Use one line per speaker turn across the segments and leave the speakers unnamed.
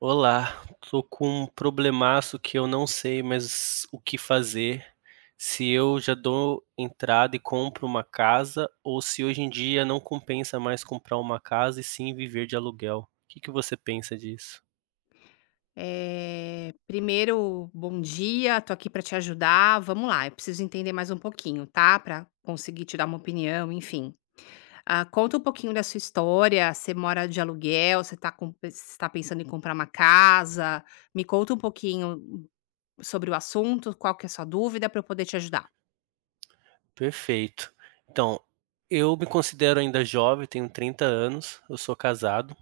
Olá, tô com um problemaço que eu não sei mais o que fazer, se eu já dou entrada e compro uma casa ou se hoje em dia não compensa mais comprar uma casa e sim viver de aluguel. O que que você pensa disso?
Primeiro, bom dia, tô aqui pra te ajudar. Vamos lá, eu preciso entender mais um pouquinho, tá? Pra conseguir te dar uma opinião, enfim. Conta um pouquinho da sua história. Você mora de aluguel? Você tá pensando em comprar uma casa? Me conta um pouquinho sobre o assunto, qual que é a sua dúvida pra eu poder te ajudar.
Perfeito. Então, eu me considero ainda jovem, tenho 30 anos, eu sou casado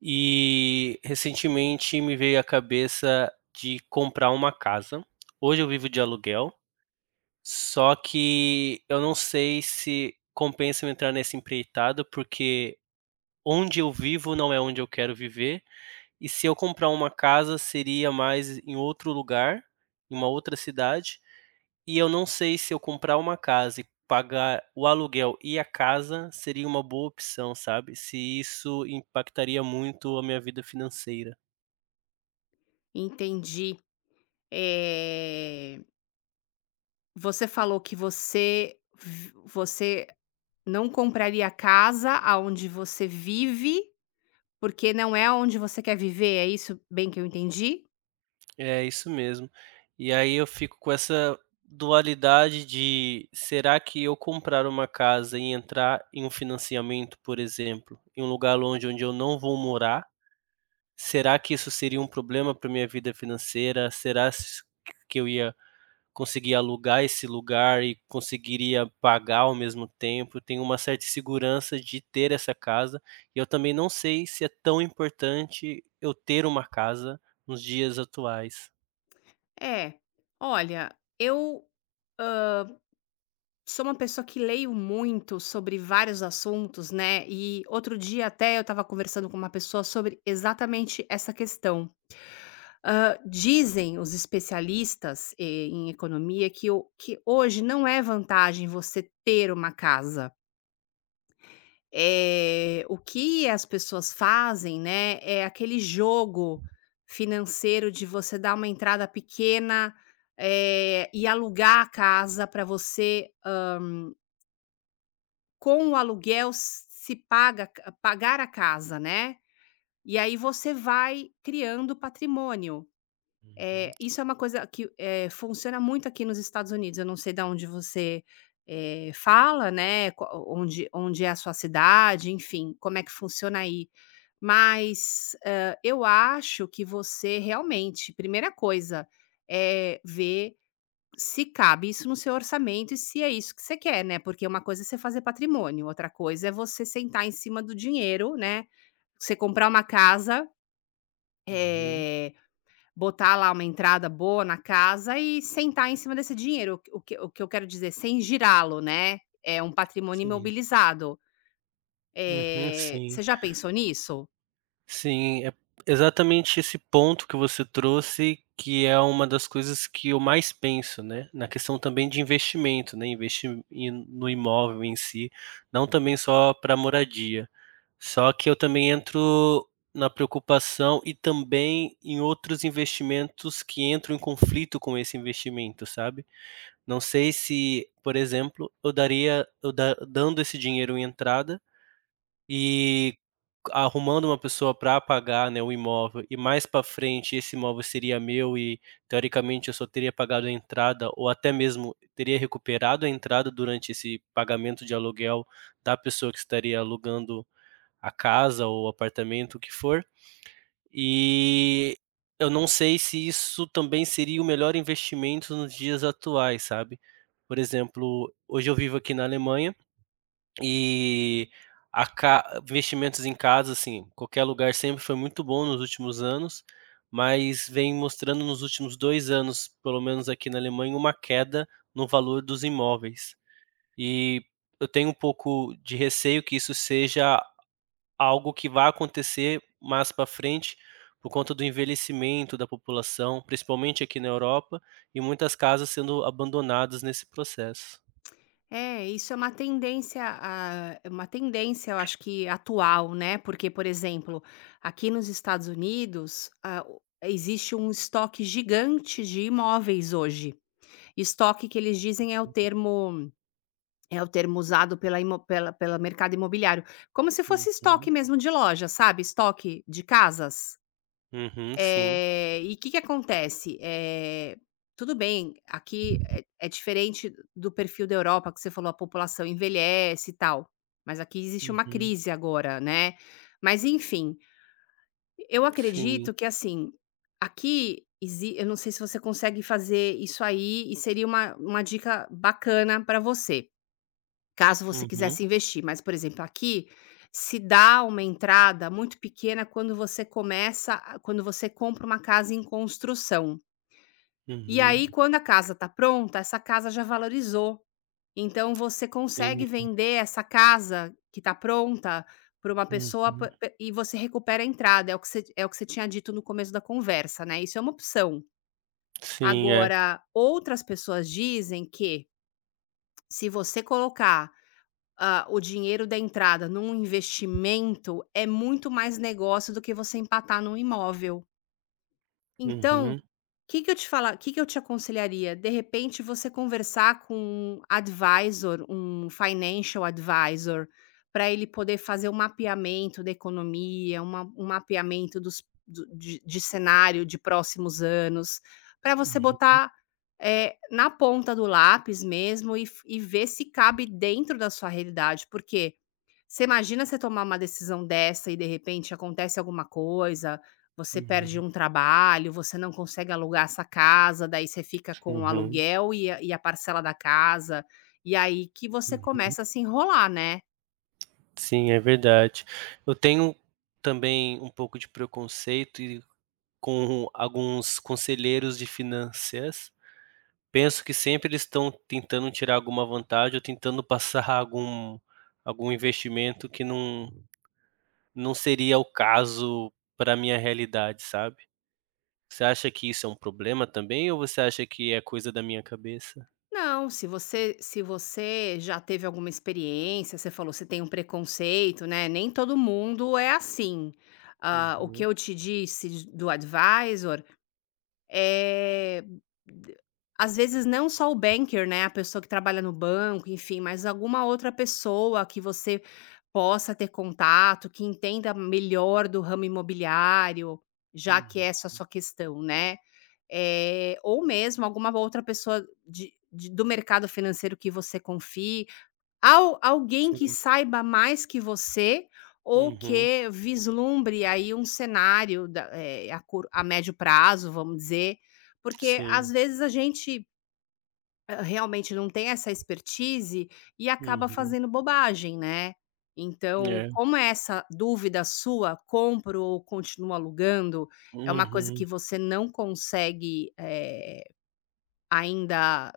e recentemente me veio à cabeça de comprar uma casa. Hoje eu vivo de aluguel. Só que eu não sei se compensa eu entrar nessa empreitada, porque onde eu vivo não é onde eu quero viver, e se eu comprar uma casa seria mais em outro lugar, em uma outra cidade, e eu não sei se eu comprar uma casa e pagar o aluguel e a casa seria uma boa opção, sabe, se isso impactaria muito a minha vida financeira.
Entendi. Eh, Você falou que você não compraria a casa aonde você vive, porque não é onde você quer viver, é isso bem que eu entendi?
É isso mesmo. E aí eu fico com essa dualidade de será que eu comprar uma casa e entrar em um financiamento, por exemplo, em um lugar longe onde eu não vou morar, será que isso seria um problema para minha vida financeira? Que eu ia conseguir alugar esse lugar e conseguiria pagar ao mesmo tempo? Eu tenho uma certa segurança de ter essa casa. E eu também não sei se é tão importante eu ter uma casa nos dias atuais.
É. Olha, eu sou uma pessoa que leio muito sobre vários assuntos, né? E outro dia até eu estava conversando com uma pessoa sobre exatamente essa questão. Ah, dizem os especialistas em economia que hoje não é vantagem você ter uma casa. O que as pessoas fazem, né, é aquele jogo financeiro de você dar uma entrada pequena, e alugar a casa para você, com o aluguel se paga pagar a casa, né. E aí você vai criando patrimônio.
Uhum.
É, isso é uma coisa que, funciona muito aqui nos Estados Unidos. Eu não sei da onde você, fala, né, qua onde é a sua cidade, enfim, como é que funciona aí. Mas, eu acho que você realmente, primeira coisa, é ver se cabe isso no seu orçamento e se é isso que você quer, né, porque uma coisa é você fazer patrimônio, outra coisa é você sentar em cima do dinheiro, né, você comprar uma casa,
Uhum,
eh, botar lá uma entrada boa na casa e sentar em cima desse dinheiro. O que eu quero dizer, sem girá-lo, né, é um patrimônio
sim.
imobilizado.
Uhum, sim.
Você já pensou nisso?
Sim, é exatamente esse ponto que você trouxe, que é uma das coisas que eu mais penso, né, na questão também de investimento, né, investir em no imóvel em si, não também só para moradia. Só que eu também entro na preocupação e também em outros investimentos que entram em conflito com esse investimento, sabe. Não sei se, por exemplo, eu daria eu da dando esse dinheiro em entrada e arrumando uma pessoa para pagar, né, o imóvel e mais para frente esse imóvel seria meu e teoricamente eu só teria pagado a entrada ou até mesmo teria recuperado a entrada durante esse pagamento de aluguel da pessoa que estaria alugando a casa ou o apartamento, o que for. E eu não sei se isso também seria o melhor investimento nos dias atuais, sabe. Por exemplo, hoje eu vivo aqui na Alemanha e a ca investimentos em casa, assim, qualquer lugar sempre foi muito bom nos últimos anos, mas vem mostrando nos últimos 2 anos, pelo menos aqui na Alemanha, uma queda no valor dos imóveis. E eu tenho um pouco de receio que isso seja algo que vá acontecer mais para frente, por conta do envelhecimento da população, principalmente aqui na Europa, e muitas casas sendo abandonadas nesse processo.
É, isso é uma tendência a é uma tendência, eu acho que atual, né, porque, por exemplo, aqui nos Estados Unidos, ah, o existe um estoque gigante de imóveis hoje. Estoque, que eles dizem, é o termo. É o termo usado pela mercado imobiliário, como se fosse estoque
Uhum,
mesmo de loja, sabe, estoque de casas.
uhum, sim.
E o que que acontece? Tudo bem, aqui é diferente do perfil da Europa que você falou, a população envelhece e tal, mas aqui existe uma
Uhum.
crise agora, né. Mas enfim, eu
Sim.
acredito que assim, aqui exi eu não sei se você consegue fazer isso aí, e seria uma dica bacana para você. Caso você
Uhum,
quisesse investir, mas, por exemplo, aqui se dá uma entrada muito pequena quando você começa a quando você compra uma casa em construção. E
uhum.
aí, quando a casa está pronta, essa casa já valorizou. Então você consegue
Entendi.
vender essa casa que está pronta para uma pessoa, p
Uhum.
p e você recupera a entrada. É o que você tinha dito no começo da conversa, né, isso é uma opção.
Sim, é.
Agora, outras pessoas dizem que se você colocar o dinheiro da entrada num investimento, é muito mais negócio do que você empatar num imóvel. Então, o
Uhum,
que que eu te falar que que eu te aconselharia? De repente, você conversar com um advisor, um financial advisor, para ele poder fazer um mapeamento da economia, uma um mapeamento dos do de cenário de próximos anos, para você
uhum,
botar, na ponta do lápis mesmo, e ver se cabe dentro da sua realidade, porque você imagina você tomar uma decisão dessa e de repente acontece alguma coisa, você perde
uhum,
um trabalho, você não consegue alugar essa casa, daí você fica com o
uhum,
aluguel e a parcela da casa, e aí que você
uhum.
começa a se enrolar, né?
Sim, é verdade. Eu tenho também um pouco de preconceito e com alguns conselheiros de finanças. Penso que sempre eles estão tentando tirar alguma vantagem ou tentando passar algum investimento que não seria o caso para minha realidade, sabe? Você acha que isso é um problema também ou você acha que é coisa da minha cabeça?
Não, se você já teve alguma experiência, você falou você tem um preconceito, né? Nem todo mundo é assim. Ah, o que
Uhum,
eu te disse do advisor é, às vezes, não só o banker, né, a pessoa que trabalha no banco, enfim, mas alguma outra pessoa que você possa ter contato, que entenda melhor do ramo imobiliário, já que
uhum,
essa é a sua questão, né? É, ou mesmo alguma outra pessoa de do mercado financeiro que você confie. Al Alguém que
sim,
saiba mais que você, ou
uhum,
que vislumbre aí um cenário da, a médio prazo, vamos dizer, porque às
sim,
vezes a gente, realmente não tem essa expertise e acaba
uhum,
fazendo bobagem, né. Então,
é,
como é essa dúvida sua, compro ou continuo alugando, é uma coisa que
uhum,
você não consegue, ainda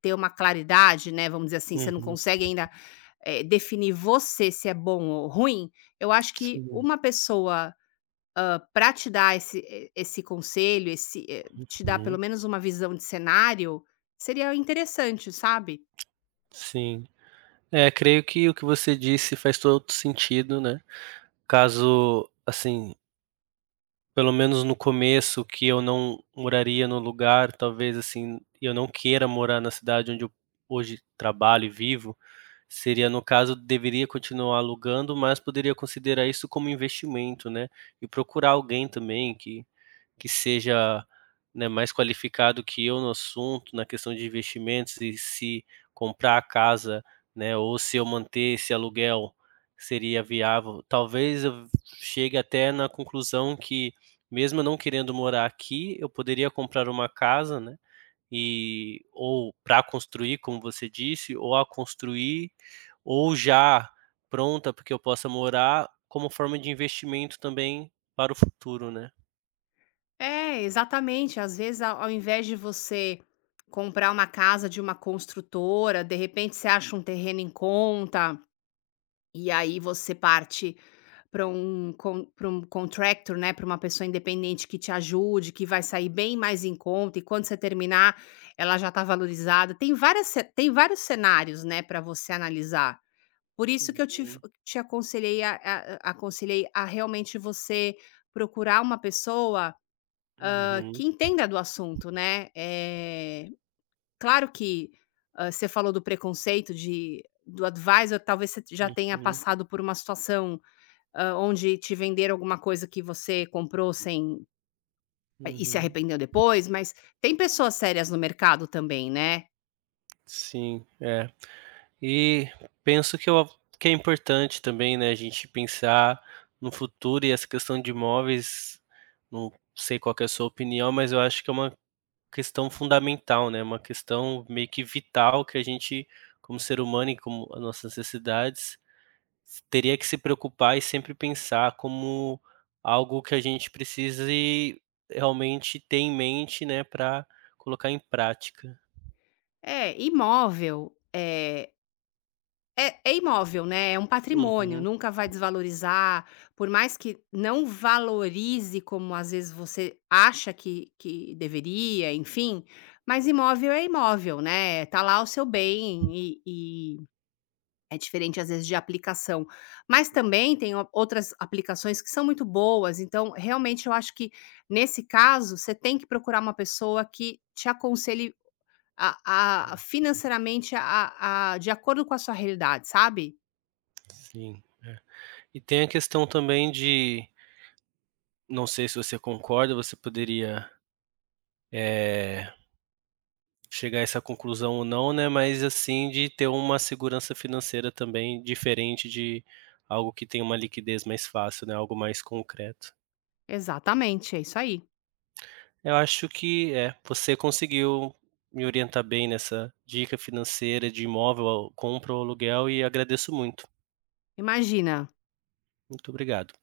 ter uma claridade, né, vamos dizer assim. Você não
uhum,
consegue ainda, definir você se é bom ou ruim. Eu acho que
sim,
uma pessoa, para te dar esse conselho, esse, te dar pelo
uhum,
menos uma visão de cenário, seria interessante, sabe.
sim. É, creio que o que você disse faz todo sentido, né. Caso, assim, pelo menos no começo que eu não moraria no lugar, talvez, assim, eu não queira morar na cidade onde eu hoje trabalho e vivo. Seria no caso, deveria continuar alugando, mas poderia considerar isso como investimento, né, e procurar alguém também que seja, né, mais qualificado que eu no assunto, na questão de investimentos e se comprar a casa, né, ou se eu manter esse aluguel seria viável. Talvez eu chegue até na conclusão que, mesmo eu não querendo morar aqui, eu poderia comprar uma casa, né, e ou para construir, como você disse, ou a construir, ou já pronta porque eu possa morar, como forma de investimento também para o futuro, né.
É, exatamente, às vezes, ao invés de você comprar uma casa de uma construtora, de repente você acha um terreno em conta. E aí você parte para um con pra um contractor, né, para uma pessoa independente que te ajude, que vai sair bem mais em conta, e quando você terminar, ela já está valorizada. Tem várias ce Tem vários cenários, né, para você analisar. Por isso que eu te f
Uhum,
te aconselhei a- aconselhei a realmente você procurar uma pessoa,
uhum,
que entenda do assunto, né. É claro que, você falou do preconceito de do advisor, talvez você já tenha
uhum,
passado por uma situação, onde te venderam alguma coisa que você comprou sem, e se
uhum.
arrependeu depois, mas tem pessoas sérias no mercado também, né.
Sim, é. E penso que eu que é importante também, né, a gente pensar no futuro e essa questão de imóveis, não sei qual que é a sua opinião, mas eu acho que é uma questão fundamental, né, uma questão meio que vital que a gente, como ser humano e como as nossas necessidades, teria que se preocupar e sempre pensar como algo que a gente precise realmente ter em mente, né, para colocar em prática.
É, imóvel, é imóvel, né, é um patrimônio,
Uhum,
nunca vai desvalorizar, por mais que não valorize como às vezes você acha que deveria, enfim, mas imóvel é imóvel, né, tá lá o seu bem. E é diferente, às vezes, de aplicação. Mas também tem o outras aplicações que são muito boas, então, realmente, eu acho que, nesse caso, você tem que procurar uma pessoa que te aconselhe a financeiramente, a de acordo com a sua realidade, sabe?
sim, é. E tem a questão também de, não sei se você concorda, você poderia, eh chegar a essa conclusão ou não, né, mas assim de ter uma segurança financeira também diferente de algo que tem uma liquidez mais fácil, né, algo mais concreto.
Exatamente, é isso aí.
Eu acho que é, você conseguiu me orientar bem nessa dica financeira de imóvel, compra ou aluguel e agradeço muito.
Imagina.
Muito obrigado.